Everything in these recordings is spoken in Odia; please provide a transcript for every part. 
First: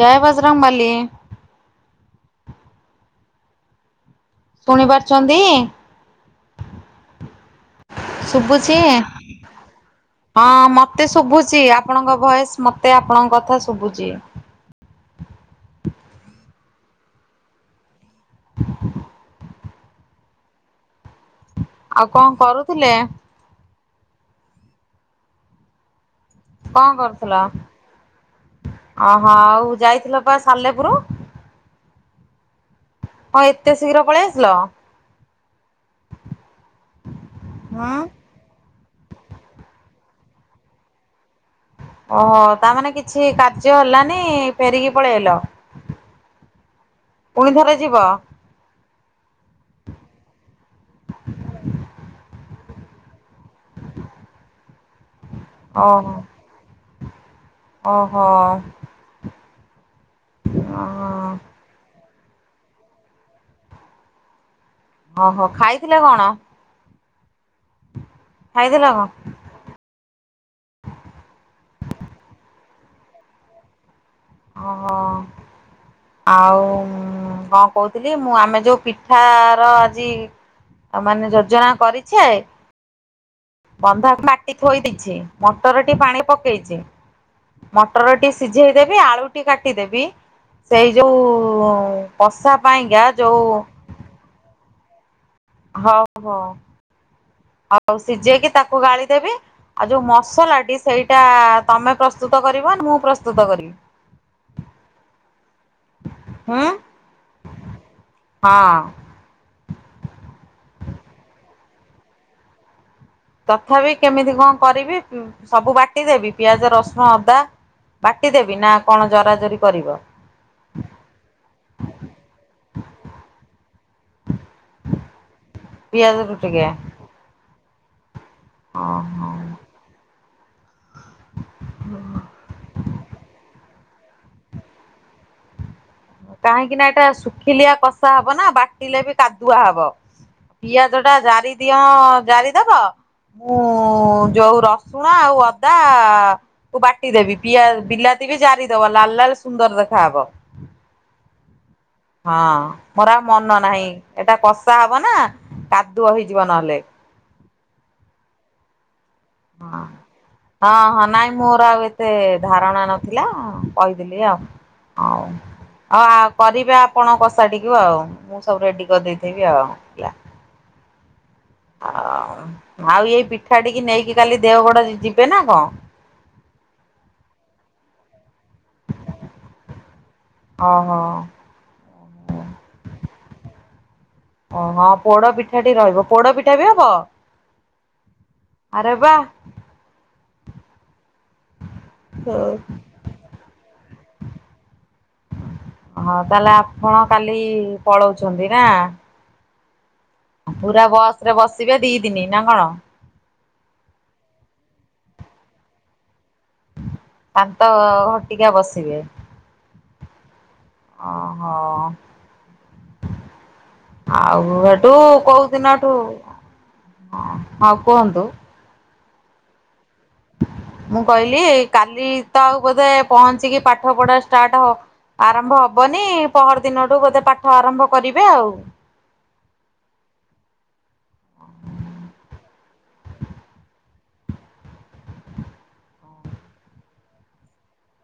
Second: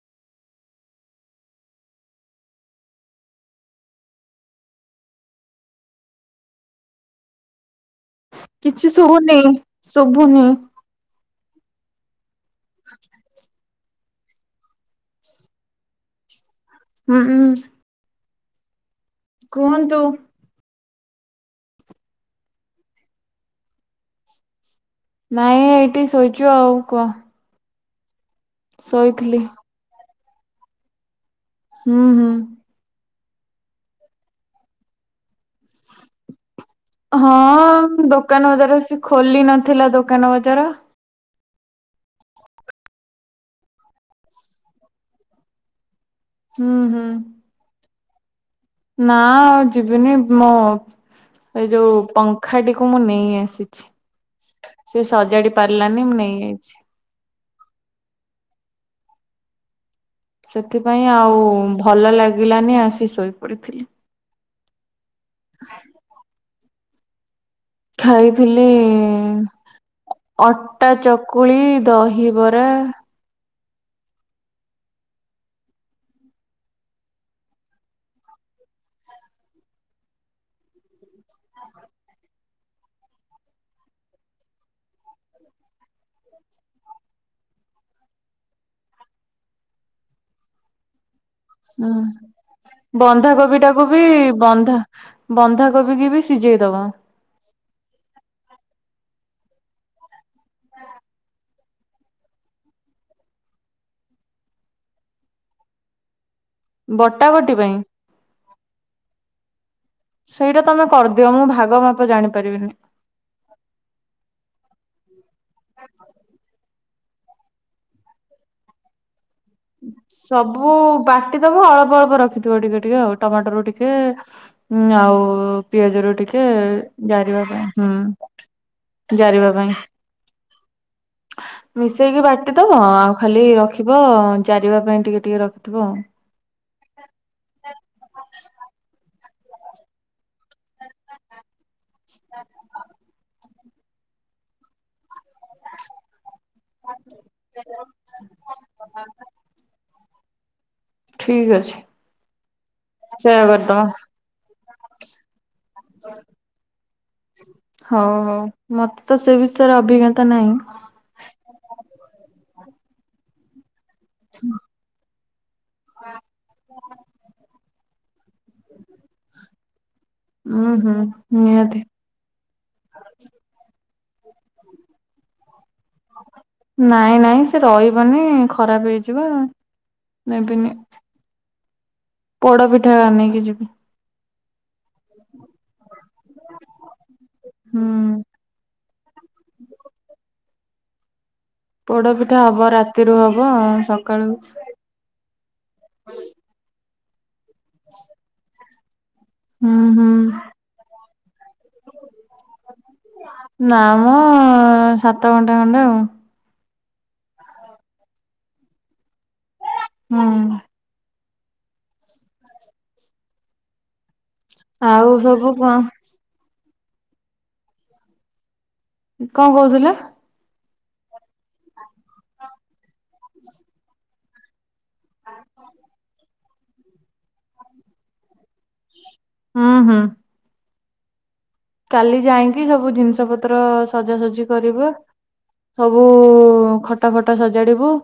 ଜୟ ବଜରଙ୍ଗବାଲି। ଶୁଣି ପାରୁଛନ୍ତି। ଶୁଭୁଛି କିଛି ଶୁଭୁନି ଶୁଭୁନି ହଁ ମତେ ଶୁଭୁଛି। ଛି ଆପଣଙ୍କ ଭଏସ୍। ମୋତେ ଆପଣଙ୍କ କଥା ସୁବୁଛି। ହୁଁ ହଁ। କୁହନ୍ତୁ। ଆଉ କଣ କରୁଥିଲେ। ନାଇଁ ଏଇଟିସ୍ ସୋଇଚୁ ଆଉ କହ୍। ଅଁ ହଁ ଆଉ ଯାଇଥିଲ। ବା ସାଲେପୁରୁ ହୁଁ ହୁଁ ହଁ ଏତେ ଶୀଘ୍ର ପଳେଇ ଆସିଲ। [unintelligible] ହୁଁ ହଁ ଦୋକାନ ବଜାରୁ ଆସି କି ଖୋଲି ନଥିଲା ଦୋକାନ ବଜାର ଓହୋ ତା ମାନେ କିଛି କାର୍ଯ୍ୟ ହେଲାନି ଫେରିକି ପଳେଇଆଇଲ [unintelligible] ହୁଁ ହୁଁ। ପୁଣି ଥରେ ଯିବ ନା ଆଉ ଯିବିନି ମୋ, ଏଇ ଯୋଉ ପଙ୍କ ଖାଡିକୁ ମୁଁ ନେଇ ଆସିଛି ସେ ସଜାଡି ପାରିଲାନି ମୁଁ ନେଇଆଇଛି ଓ ହ ସେଥିପାଇଁ ଆଉ ଭଲ ଲାଗେ ଲାଗିଲାନି ଆସି ଶୋଇ ପଡିଥିଲି, ଓହୋ ଖାଇଥିଲେ କଣ? ଖାଇଥିଲି ଖାଇଥିଲ କଣ ଅଟା ଚକୁଳି ଦହିବର ହୁଁ ଓହୋ ଆଉ କ କହୁଥିଲି ମୁଁ ଆମେ ଯୋଉ ପିଠା ର ଆଜି ଆମାନେ ଯୋଜନା କରିଛେ, ବନ୍ଧା କାଟି ଥୋଇ ଦେଇଛି ମଟରଟି ପାଣି ପକେଇଛି ମଟରଟି ସିଝେଇଦେବି ଆଳୁଟି କାଟିଦେବି ସେଇ ଯୋଉ ହୁଁ କଷା ପାଇଁକା ଯୋଉ ବନ୍ଧାକୋବି ଟାକୁ ବି ବନ୍ଧା ବନ୍ଧାକୋବି ହଉ କି ବି ହଉ ସିଝେଇଦବ ଆଉ ସିଝେଇକି ତାକୁ ଗାଳିଦେବି ଆଉ ଯଉ ମସ୍ ସୋଲାଡି ସେଇଟା ତମେ ପ୍ରସ୍ତୁତ କରିବ ମୁଁ ପ୍ରସ୍ତୁତ କରିବି [unintelligible] ହୁଁ ବଟା ବଟି ପାଇଁ? ହଁ ସେଇଟା ତମେ କରିଦିଅ ମୁଁ ଭାଗ ମାପ ଜାଣି ପାରିବିନି, ତଥାପି କେମିତି କ କରିବି ହୁଁ ସବୁ ବାଟିଦେବି ପିଆଜ ରସ୍ ହଁ ଅଦା ବାଟି ଦେବି ନା କଣ ଜରା ଜର୍ ସବୁ ବାଟିଦବ ଅଳ୍ପ ଅଳ୍ପ ରଖିଥିବ ଟିକେ ଟିକେ ଆଉ ଟମାଟୋରୁୁ ଟିକେ ଆଉ ପିଆଜ ରୁ ପିଆଜରୁ ଟିକେ ଜାରିବା ପାଇଁ ହଁ ହଁ ହଁ ହା ମିଶେଇକି ବାଟିଦବ ଆଉ ଖାଲି ରଖିବ। ଚାରିବା ପାଇଁ ଟିକେ ଟିକେ ର କାହିଁକି ନା ଏଟା ଶୁଖିଲିଆ କଷା ହବ ନା ବାଟିଲେ ବି ତାଦୁଆ ହବ ପିଆଜ ଟା ଜାରି ତିଅଁ ଜାରିଦବ। ମୁଁ ଯୋଉ ରସୁ ଣ ଆଉ ଅଦା କୁ ବାଟିଦେବି ପିଆ ବିଲାତି ବି ଜାରିଦବ ଲାଲ ଲାଲ ସୁନ୍ଦର ରଖି ଥାବ। ଠିକ୍ ଅଛି। ହଁ ମୋର ଆଉ ସେୟା ମନ କରିଦବା। ନାହିଁ ଏଟା କସ୍ ପା ହବ ନା। କାଦୁଅ ହେଇଯିବ ନହେଲେ। ହଉ ହଉ ମତ [unintelligible] ହଁ ହଁ ନାଇଁ ମୋର ଏତେ ଧାରଣା ନଥିଲା ଆ। କହିଦେଲି ଆଉ ଆଓ। ଅ ଆଉ କରିବେ ଆପଣ କଷା ଟିକ୍ କି ଆଉ ମୁଁ ସବୁ ରେଡି କରିଦେଇଥିବି ଆଉ। ଉୁଁ ହୁଁ ନିହାତି ଆ ଆଉ ଏଇ ପିଠା ଟିକ ନେଇି କାଲି ଦେଓଗଡ ଯି ଯିବେ ନା କଅଁ? ନାଇଁ ନାଇଁ ସେ ରହିବନି ଖରାପ ହେଇଯିବ। ଅ ହୋ। ପୋଡା ପିଠା ଆ ନେଇକି ଯିବି। ପଣ ପ୍। ପୋଡ ପିଠା ଟି ରହିବ ପୋଡ ପିଠା ବି ହବ? ହୁଁ ଆରେ ବାଃ। ପୋଡପିଠା ହବ ରାତିରୁ ହବ ସକ୍ କାଳୁ ହଁ ତାଲେ ଆପ୍ କଣ କାଲ୍ ଇ ପଳଉଚ଼ନ୍ତି ନା। ହୁଁ ହୁଁ ପୁରା ବସ ରେ ବସିବେ ଦି ଦିନି ନା କଣ? ନାଁ ମ ସାତ ଘଣ୍ଟା ଖଣ୍ଡେ ଆଉ। ପାନ୍ତ ଘଣ୍ଟିକିଆ ବସିବେ। [unintelligible] ଉୁଁ। ଅ ହ। ଆଉ ଏଟୁ ଆଉ କୋଉ ସବୁ କଣ ଦିନଠୁ? ଆ ହଁ କୁହନ୍ତୁ? କଁ କହୁଥିଲେ? ମୁଁ କହିଲି ଏଇ କାଲି ତ ଆଉ ବୋଧେ ପହଞ୍ଚିକି ପାଠ ପଢାସ୍ ଷ୍ଟାଟ ହବ୍ ଆରମ୍ଭ ହବନି ପହର ଦିନଠୁ ବୋଧେ ପାଠ ଆରମ୍ଭ କରିବେ ଆଉ। ହୁଁ ହୁଁ। କାଲି ଯାଇଙ୍କି ସବୁ ଜିନିଷ ପତ୍ରଅ ସଜାସଜି କରିବ ସବୁ ଉ ଖଟା ଫଟା ସଜାଡିବୁ।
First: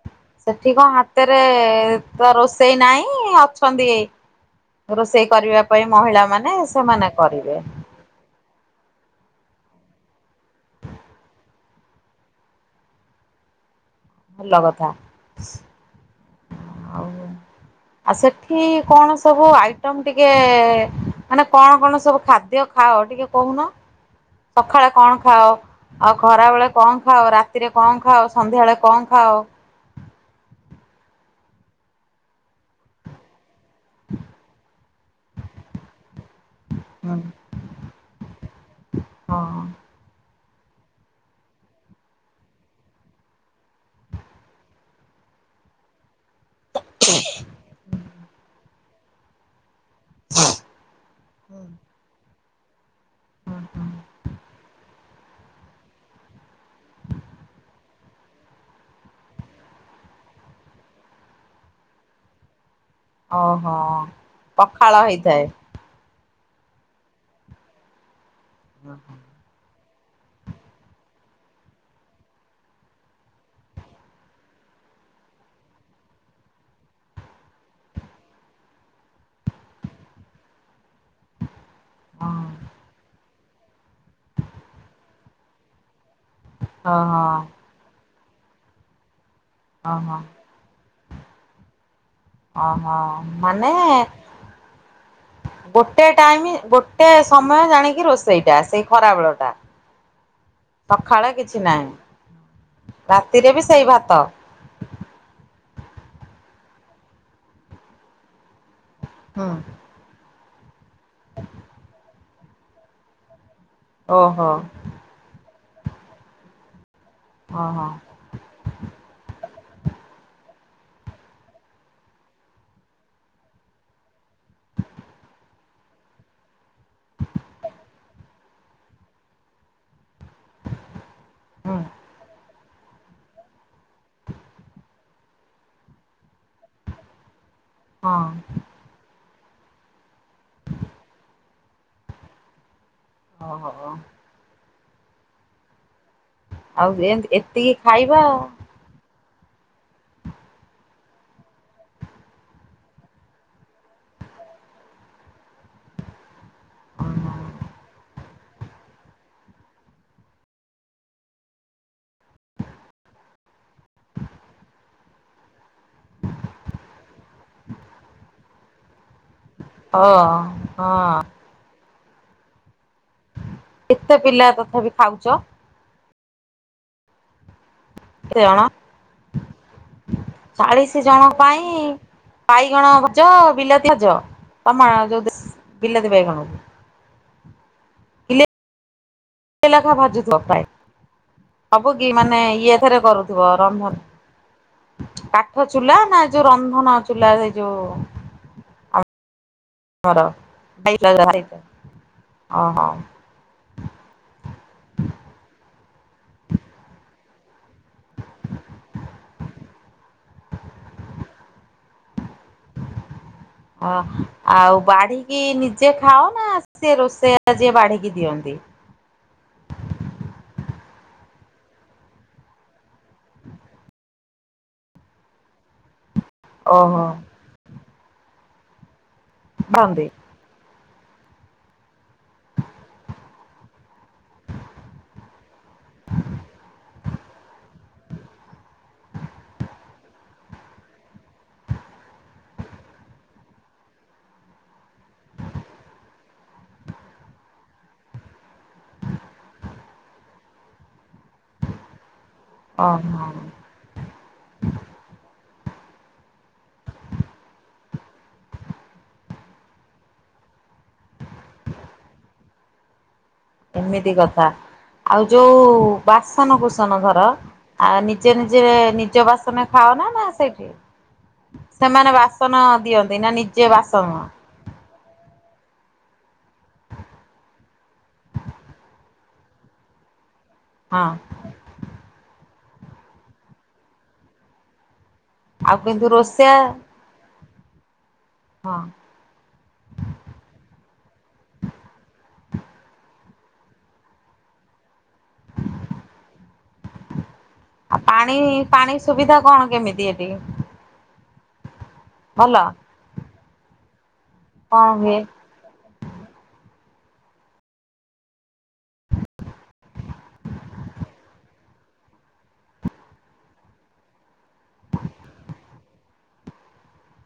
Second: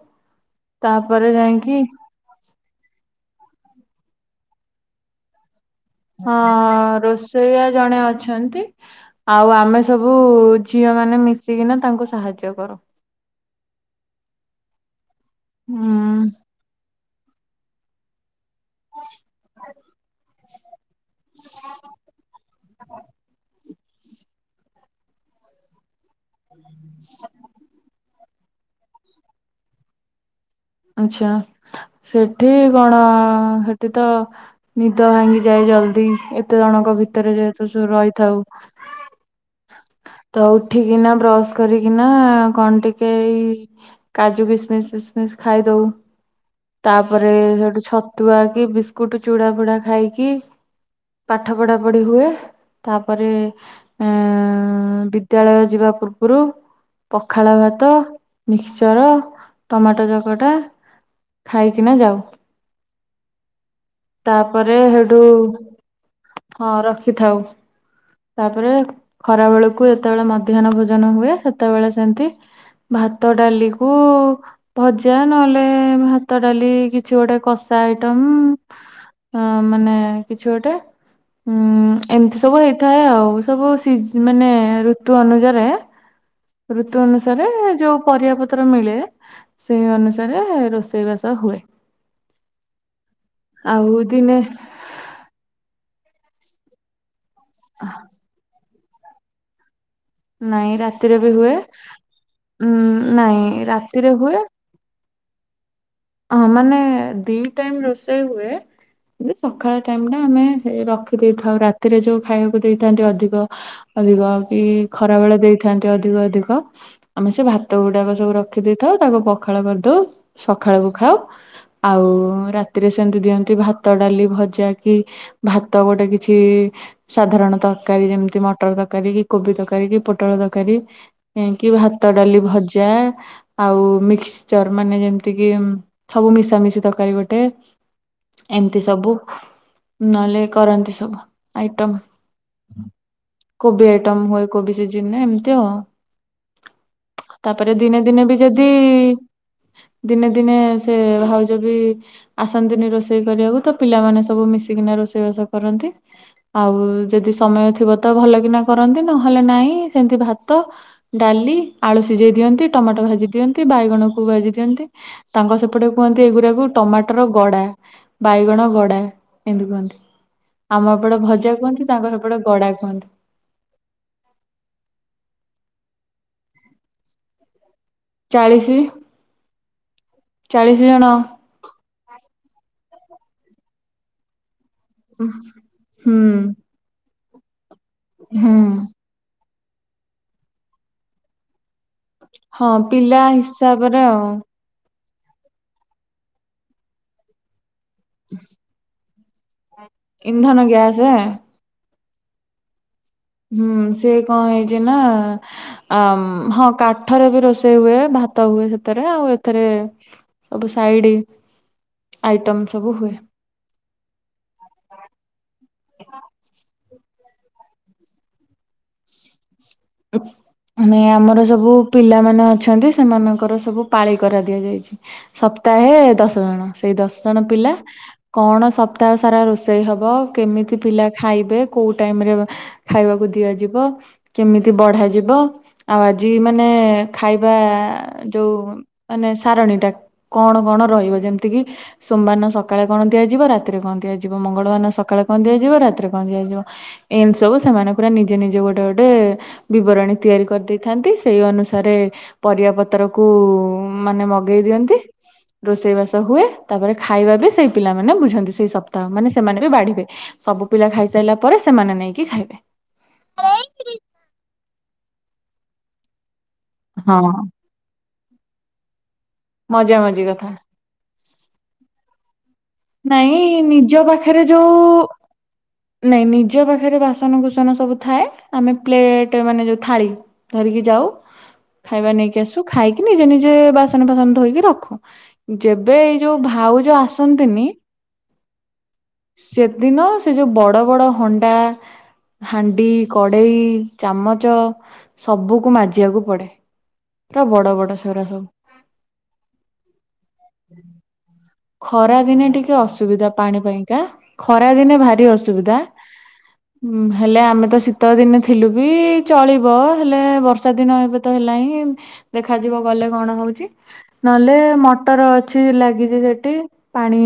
ସେଠି କଁ ତାପରେ ହାତରେ ଯାଇକି ଏ ତ ରୋଷେଇ ନାଇଁ ଅ [unintelligible] ରୋଷେଇ କରିବାପ୍ ହଁଅ ରୋଷେଇଆ ଜଣେ ଅଛନ୍ତି। ଆଉ ଆମେ ସବୁ ଉ ଝିଅ ମାନେ ମିଶିକିନା ତାଙ୍କୁ ସାହାଯ୍ୟ କରୁ। ଭଲ କଥା। ହୁଁ ଆଉ ଆସେଟ୍ କି କଣ ସବୁ ଆଇଟମ ଟିକେ ଏ ମାନେ କଣ କଣ ସବୁ ଖାଦ୍ୟ ଖାଅ ଟିକେ କହୁନ। ସଖାଳେ କଣ ଖାଅ? ଆଉ ଖରା ବେଳେ କଁ ଖାଅ ରାତିରେ କଁ ଖାଅ ସନ୍ଧ୍ୟାଏଳେ କଁ ଖାଅ? ଆଛା ସେଠି କଣ ସେଠି ତ ନିଦ ଭାଙ୍ଗି ଯାଏ ଜଲଦି। ଏତ୍ ତେ ଜଣଙ୍କ ଭିତରେ ଯେହେତୁ ସୁ ରହିଥାଉ। ହଁ। ତ ଉଠିକିନା ବ୍ରସ କରିକିନା କଣ ଟିକେ ଏଇ କାଜୁ କିସମିସ୍ସ ଫିସ୍ମିସ୍ ଖାଇଦଉ। ତା ପରେ ଏ ସେଟୁ ଛତୁଆ କି ବିସ୍ କୁଟୁ ଚୁଡ଼ା ଫୁଡା ଖାଇକି ପାଠ ପଢା ପଢି ହୁଏ‌। ତା ପରେ ଏଁ ବିଦ୍ ବିଦ୍ୟାଳୟ ଯିବା ପୂର୍ବରୁ ପଖାଳ ଭାତ ମିକସଚର ଟମାଟୋ ଚକ୍ କଟା ଖାଇକିନା ଯାଉ। ଓହୋ ତାପରେ ପଖାଳ ହେଠୁ ହେଇଥାଏ? ହଁ ରଖିଥାଉ। ତା ପରେ ଖରା ବେଳକ୍ କୁ ଯେତେବେଳେ ମଧ୍ୟା୍ହ୍ନ ଭୋଜନ ହୁଏ ସେତେବେଳେ ସେମତି ଭାତ ଡାଲିକୁ ଭଜ୍ ଦ୍ୟା ନଏଲେ ଭାତ ଡାଲି କିଛି ଗୋଟେ କଷା ଆଇଟମ୍। ଅଁ ମାନେ କିଛି ଗୋଟେ? ହୁଁ ଏମିତି ସବୁ ହେଇଥାଏ ଆଉ। ସବୁ ସିଜ୍ ମାନେ ଋତୁ ଅନୁଯାରେ ଋତୁ ଓହୋ ଅନୁସାରେ ଯୋଉ ପରିବା ପତ୍ର ମିଳେ ସେଇ ଓହୋ ଅନୁସାରେ ରୋଷେଇ ସେଇ ବାସ ହୁଏ। ଓହୋ ମାନେ ଆଉ ଦିନେ ଗୋଟ୍ ଗୋଟେ ଟାଇମ ଗୋଟେ ସମୟ ଜାଣିକି ରୋଷେଇଟା ଆସେ। ଖରାବେଳ ଟା ନାଇଁ ରାତିରେ ସକାଳେ ବି ହୁଏ କିଛି ନାହିଁ ଉଁ ରାତିରେ ବି ନାଇଁ ସେଇ ଭାତ। ରାତିରେ ହୁଏ। ହଁ ମାନେ ଦି ଟାଇମ ରୋଷେଇ ହୁଏ ଏ ସଖାଳ ଟାଇମ ଟା ଆମେ ଫେ ରଖ୍ ରଖି ଦେଇଥାଉ ରାତିରେ ଯୋଉ ଖାଇବାକୁ ଦେଇଥାନ୍ତି ଅଧିକ। ଅଧିକ ଓହୋ କି ଖରା ବେଳେ ଦେଇଥି ଥାନ୍ତି ଅଧିକ ଅଧିକ। ଆମେ ସେ ଭାତ ଓହୋ ଗୁଡାକ ସବୁ ରଖିଦେଇଥାଉ। ତାକୁ ପଖ ପଖାଳ କରିଦୋଊ ସ ସଖାଳକୁ ଖାଉ। ଆଉ ରାତିରେ ସେମିତି ଦିଅନ୍ତି। ଭାତ, ଡାଲି, ଭଜା କି ଭାତ ଗୋଟେ କିଛି ସାଧାରଣ ତରକାରୀ ଯେମିତି, ମଟର ତରକାରୀ କି କୋବି ତରକାରୀ କି ପୋଟଳ ତରକାରୀ। କିଁ କି ଭାତ ଡାଲି ଭଜ୍ ୟା ଆଉ ମମିକ୍ସଚର ମାନେ ଯେମ୍ ଏତିକି ସବୁ ମିଶାମିଶି ତରକାରୀ ଗୋଟେ। ହଁ ଏମିତି ସବୁ ନହେଲେ କରନ୍ତି, ସବୁ ଆଇଟମ୍ କୋବି ଓହୋ ଆଇଟମ୍ ହୁଏ। କୋବି ସିଜିନ ରେ ଏମିତି ଆଉ। ଆଉ ଏତିକି ତାପରେ ଦିନେ ଖାଇବା ଦିନେ ବି ଯଦି-ଇ [inaudible] ଦିନେ ଦିନେ ସେ ଭାଉଜ ବି ଆସନ୍ତିନି ରୋଷେଇ କରିବାକୁ ତ ପିଲାମାନେ ସବୁ ମିଶିକିନା ରୋଷେଇବାସ କରନ୍ତି। ଆଉ ଯଦି ଆଉ। ସମୟ ଥିବ ତ ଭଲ କିିନା କରନ୍ତି। ନହେଲେ, ନାହିଁ ସେମିତି ଭାତ ଡାଲି ଆଳୁ ସିଝେଇ ଦିଅନ୍ତି। ଟମାଟୋ ଭାଜି ଦିଅନ୍ତି। ବାଇଗଣକୁ ଭାଜି ଦିଅନ୍ତି। ତାଙ୍କ ସେପଟେ କୁହନ୍ତି ଏଗୁରାକୁ ଟମାଟର ଗଡା ବାଇଗଣ ଗଡା। ଏଁ ତି କୁହନ୍ତି। ଓ ଆମ ହଁ ଏପଟେ ଭଜା କୁହନ୍ତି। ତାଙ୍କ ସେପଟେ ଗଡା କୁହନ୍ତି। ଏତେ ପିଲା ତଥାପି ଖାଉଛ? କେତ ଜଣ? ଚାଳିଶି ଚାଳିଶ ଜଣ ପାଇଁ ବାଇଗଣ ଭ ଯ ବିଲାତିଆଜ ତମାଯୋଉ ଉଁ, ହୁଁ ବିଲାତିବାଇଗଣକୁ। ହୁଁ। ଏଲେଖା ଭାଜୁଥିବ ପ୍ରାୟ? ସବୁ କି ମାନେ ହଁ ଇଏଥରେ ପିଲା କରୁଥିବ ରନ୍ଧନ ହିସାବରେ ଆଉ। କାଠ ଚୁଲା ନା, ଯୋଉ ରନ୍ଧନ ଚୁଲା ସେଇ ଯୋଉ ଉଁହ୍ ଅ। ଇନ୍ଧନ ଗ୍ୟାସେଁ? ଅ ହଁ। ହୁଁ ସିଏ କଣ ହେଇଛି ନା? ଅମ୍ ହଁ କାଠରେ ବି ରୋଷେଇ ହୁଏ, ଭାତ ହୁଏ, ସେଥିରେ ଆଉ ଏଥରେ ସବୁ ସାଇଡ୍ ଆଇଟମ୍ ସବୁ ହୁଏ। ହଁ ଆଉ ବାଢ଼ିକି ନିଜେ ଖାଅ ନା, ସେ ରୋଷେଇଆ ଯିଏ ବାଢ଼ିକି ଦିଅନ୍ତି? ଉଁହ୍ ମାନେ ଆମର ସବୁ ପିଲାମାନେ ଅଛନ୍ତି। ସେମାନଙ୍କର ସବୁ ପାଳି କରା ଦିଆଯାଇଛି। ସପ୍ତାହେ ଦଶ ଅଣ। ହଁ, ସେଇ ଓହୋ ଦଶ ଜଣ ପିଲା କଣ ସତ। ଏତେ ସାରା ରୋଷେଇ ହବ ବାନ୍ତି କେମିତି। ପିଲା ଖାଇବେ କୋଉ ଟାଇମ୍ ରେ ଖାଇବାକୁ ଦିଆଯିବ କେମିତି। ବଢାଯିବ ଆଉ ଆଜି ମାନେ ଖାଇବା ଯୋଉ ମାନେ ସାରଣୀ ଟା କଣ କଣ ରହିବ ଯେମିତି କିି ସୋମବାର ନ ସକାଳେ କଣ ଦିଆଯିବ ରାତିରେ କଣ ଦିଆଯିବ ମଙ୍ଗଳବାର ନ ସକାଳେ କଣ ଦିଆଯିବ ରାତିରେ କଣ ଦିଆଯିବ ଏନତି ସବୁ ସେମାନେ ପୁରା ନିଜେ ନିଜେ ଗୋଟେ ଗୋଟେ। ବିବରଣୀ ତିଆରି କରିଦେଇଥାନ୍ତି ସେଇ ଅନୁସାରେ। ପରିବା ପତ୍ରକୁ ଓହୋ ମାନେ ମଗେଇ ଦିଅନ୍ତି। ରୋଷେଇ ବାସ ହୁଏ ତାପରେ ଖାଇବା ବି ସେଇ ପିଲାମାନୋନ ବୁଝନ୍ତି ସେଇ ସପ୍ତାହ ମାନେ ସେମାନେ ବି ବାଢିବେ ସବୁ ପିଲା ଖାଇସାରିଲା ପରେ ସେମାନେ ନେଇକି ଖାଇବେ। ଏମିତି କଥା। ଆଉ ଯୋଉ ବାସ୍ ସନ କୁସନ ହଁ ଧର ଆ ନି ନିଯେ ନିଜେ ନି। ନିଯବାସନ ରେ ଖାଅ ମଜା ନା ନା ମଜି କଥା ସେଇଠି। ସେମାନେ ବାସ ନାଇଁ ନିଜ ପାଖରେ ଯୋଉ। ନାଇଁ ନିଜ ପାଖରେ ବାସନକୁସନ ସବୁ ଥାଏ ଆମେ ପ୍ଲେଟ୍ ମାନେ ଯୋଉ ଥାଳି। ଧରିକି ଯାଉ ହଁ ଖାଇବା ନେଇକି ଆଶୁ। ଖାଇକି ନିଜେ ନିଜେ ବାସନ ଫାସନ ଧୋଇକି ରଖୁ। ଆଉ ଯେବେ କିନ୍ତୁ ଏଇ ଯୋଉ ରୋଷେଇଆ ଭାଉଜ ଆସନ୍ତି। ନ୍ତୀନୀ। ହଁ ସେଦିନ ସେ ଯୋଉ ବଡ ବଡ ହଣ୍ଡା। ହାଣ୍ଡି କଡେଇ ଚାମଚ ସବୁକୁ ମାଜିବାକୁ ପଡେ। ପୁରା ବଡ ବଡ ଆଉ ସେଗୁରା ପାଣି ସବୁ ପାଣି ସୁବିଧା କଣ କେମିତି ଏଠି। ଖରା ଦିନେ ଭଲ ଟିକେ ଅସୁବିଧା ପାଣି ପାଇଁକା ଖରା କଣ ଦିନେ ହୁଏ ଭାରି ଅସୁବିଧା। ଉଁ ହେଲେ ଆମେ ତ ଶୀତ ଦିନେ ଥିଲୁ ବି ଚଳିବ ହେଲେ ବର୍ଷା ଦିନ ଏବେ ତ ହେଲା ହିଁ ଦେଖାଯିବ ଗଲେ କଣ ହଉଛି ନହେଲେ ମଟର ଅଛି ଲାଗିଛି ସେ ଠିି ପାଣି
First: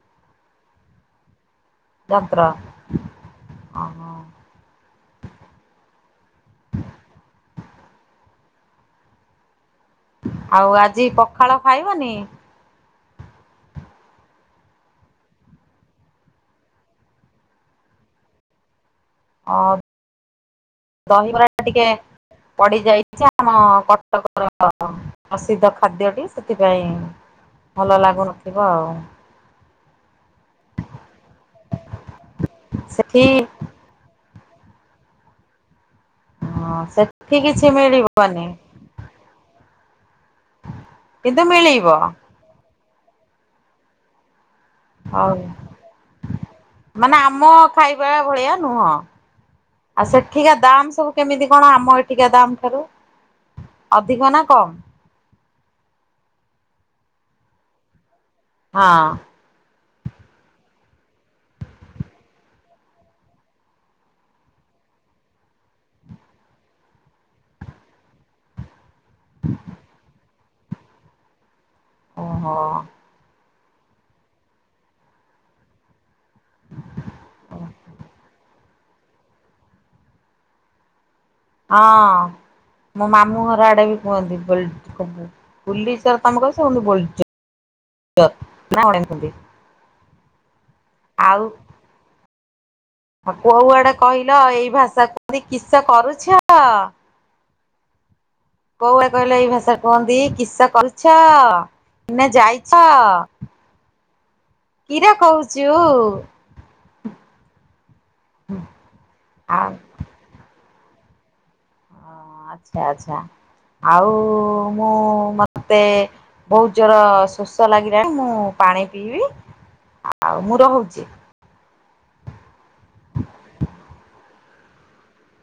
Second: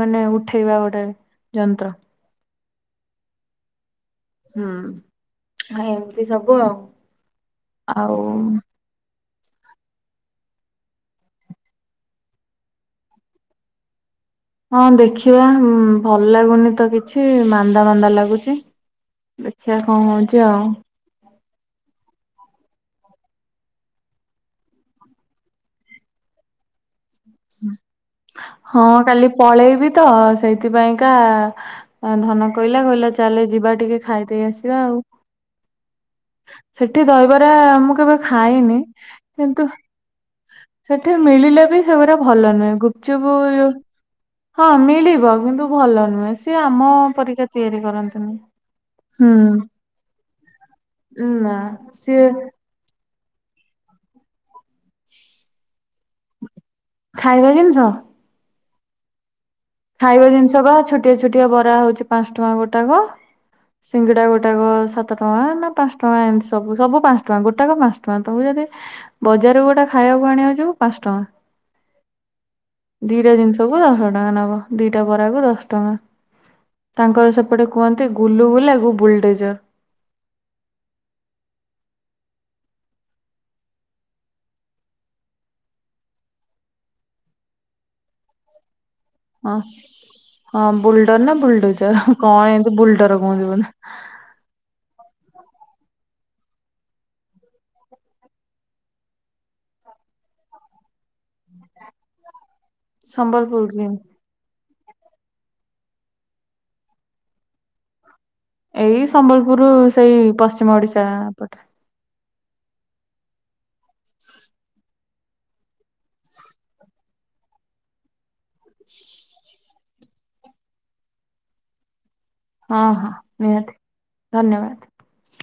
ମାନେ ଉଠେଇବା ଗୋଟେ। ଯନ୍ତ୍ର। ଯନ୍ତ୍ର। ଅ ହ। ହୁଁ ଏମିତି ସବୁ ଆଉ। ଆଉ। ଆଉ ଆଜି ପଖାଳ ଖାଇବନି। ହଁ ଦେଖିବା ଭଲ ଲାଗୁନି ତ କିଛି ମାନ୍ଦା ମାନ୍ଦା ଲାଗୁଚି। ଅ ଦେଖିବା କଣ ହଉଛି ଆଉ। ଦହିବରା ଟିକେ ପଡି ଯାଇଛି ଆମ କଟକର ପ୍ରସିଦ୍ଧ ଖାଦ୍ୟଟି ସେଥିପାଇଁ। ଭଲ ଲାଗୁନଥିବ ହଁ ଆଉ କାଲି ପଳେଇବି। ତ। ସେଇଥିପାଇଁକା ଧନ କହିଲା କହିଲା ସେଠି ଚାଲେ ଯିବା ଟିକେ ଖାଇ। ଦେଇ ଆସିବା ଆଉ। ହଁ ସେଠି ଦହିବରା କିଛି ମୁଁ କେବେ ମିଳିବନି ଖାଇନି କିନ୍ତୁ ସେଠି କିନ୍ତୁ ମିଳିଲେ ବି ମିଳିବ ସେଗଡ଼ା ଗୁପଚୁପ ହଁ ମିଳିବ ହଉ। କିନ୍ତୁ ଭଲ ନୁହେଁ। ସିଏ ଆମ ମାନେ ଆମ ପରୀକା ତିଆରି ଖାଇବା କରନ୍ତିନି ଭଳିଆ ନୁହଁ। ହୁଁ ଆଉ ସେଠିକା ଦାମ୍ ସବୁ କେମିତି ନା କଣ ଆମ ସିଏ ଏଠିକା ଦାମ୍ ଠାରୁ ଅଧିକ ନା କମ୍? ଖାଇବା ଜିନିଷ? ହଁ ଖାଇବା ଜିନିଷ ବା ଛୋଟିଆ ଛୋଟିଆ ବରା ହଉଛି ପାଞ୍ଚ ଟଙ୍କା ଗୋଟାକ ସିଙ୍ଗିଡା ଗୋଟାକ ସାତ ଟଙ୍କା ନା ପାଞ୍ଚ ଟଙ୍କା ଏମିତି ସବୁ ସବୁ ପାଞ୍ଚ ଟଙ୍କା ଗୋଟାକ ପାଞ୍ଚ ଟଙ୍କା ତମକୁ ଯଦି ବଜାରକୁ ଗୋଟେ ଖାଇବାକୁ ଆଣିିବା ଅଛି ପାଞ୍ଚ ଟଙ୍କା ଓହୋ ଧୀରେ ଜିନିଷ ସବୁ ଦଶ ଟଙ୍କା ନବ ଦିଟା ବରା କୁ ଦଶ ଟଙ୍କା। ତାଙ୍କର ସେପଟେ କୁହନ୍ତି ଗୁଲୁଗୁଲୂ କୁ ବୁଲଡେଜର ହଁ ମୋ ମାମୁଁ ଘର ଆଡେ ବି କୁହନ୍ତି ବୁଲଡିଓ ପୁଲିଚର ତମେ [inaudible] ହଁ ହଁ ବୁଲଡର ନା ବୁଲଡୁଚର କଣ ଏ? ଆ କୁଆ କୁଆଡେ କହିଲ ଏଇ ଭାଷାକୁ ତେ କିସା କରୁଛ? କୋଉଆଆ କହିଲ ଏଇ ଭାଷାରେ କୁହନ୍ତି? କିସ କରୁଛ ନା ଯାଇ ସମ୍ବଲପୁର କି? କିରା କହୁଛୁ? ଏଇ ସମ୍ବଲପୁର ଆଉ ସେଇ ପଶ୍ଚି ମୋଡ଼ିଶା ପଟ ହ ଆଚ୍ଛା ଆଚଛା। ଆଉ ମୁଁ ମତେ ବହୁତ ଜୋର ଶୋଷ ଲାଗିଲାଣି ମୁଁ ପାଣି ପିଇବି। ଆଉ ମୁଁ ରହୁଚି। ହଁ ହଁ ନିହାତି ଧନ୍ୟବାଦ।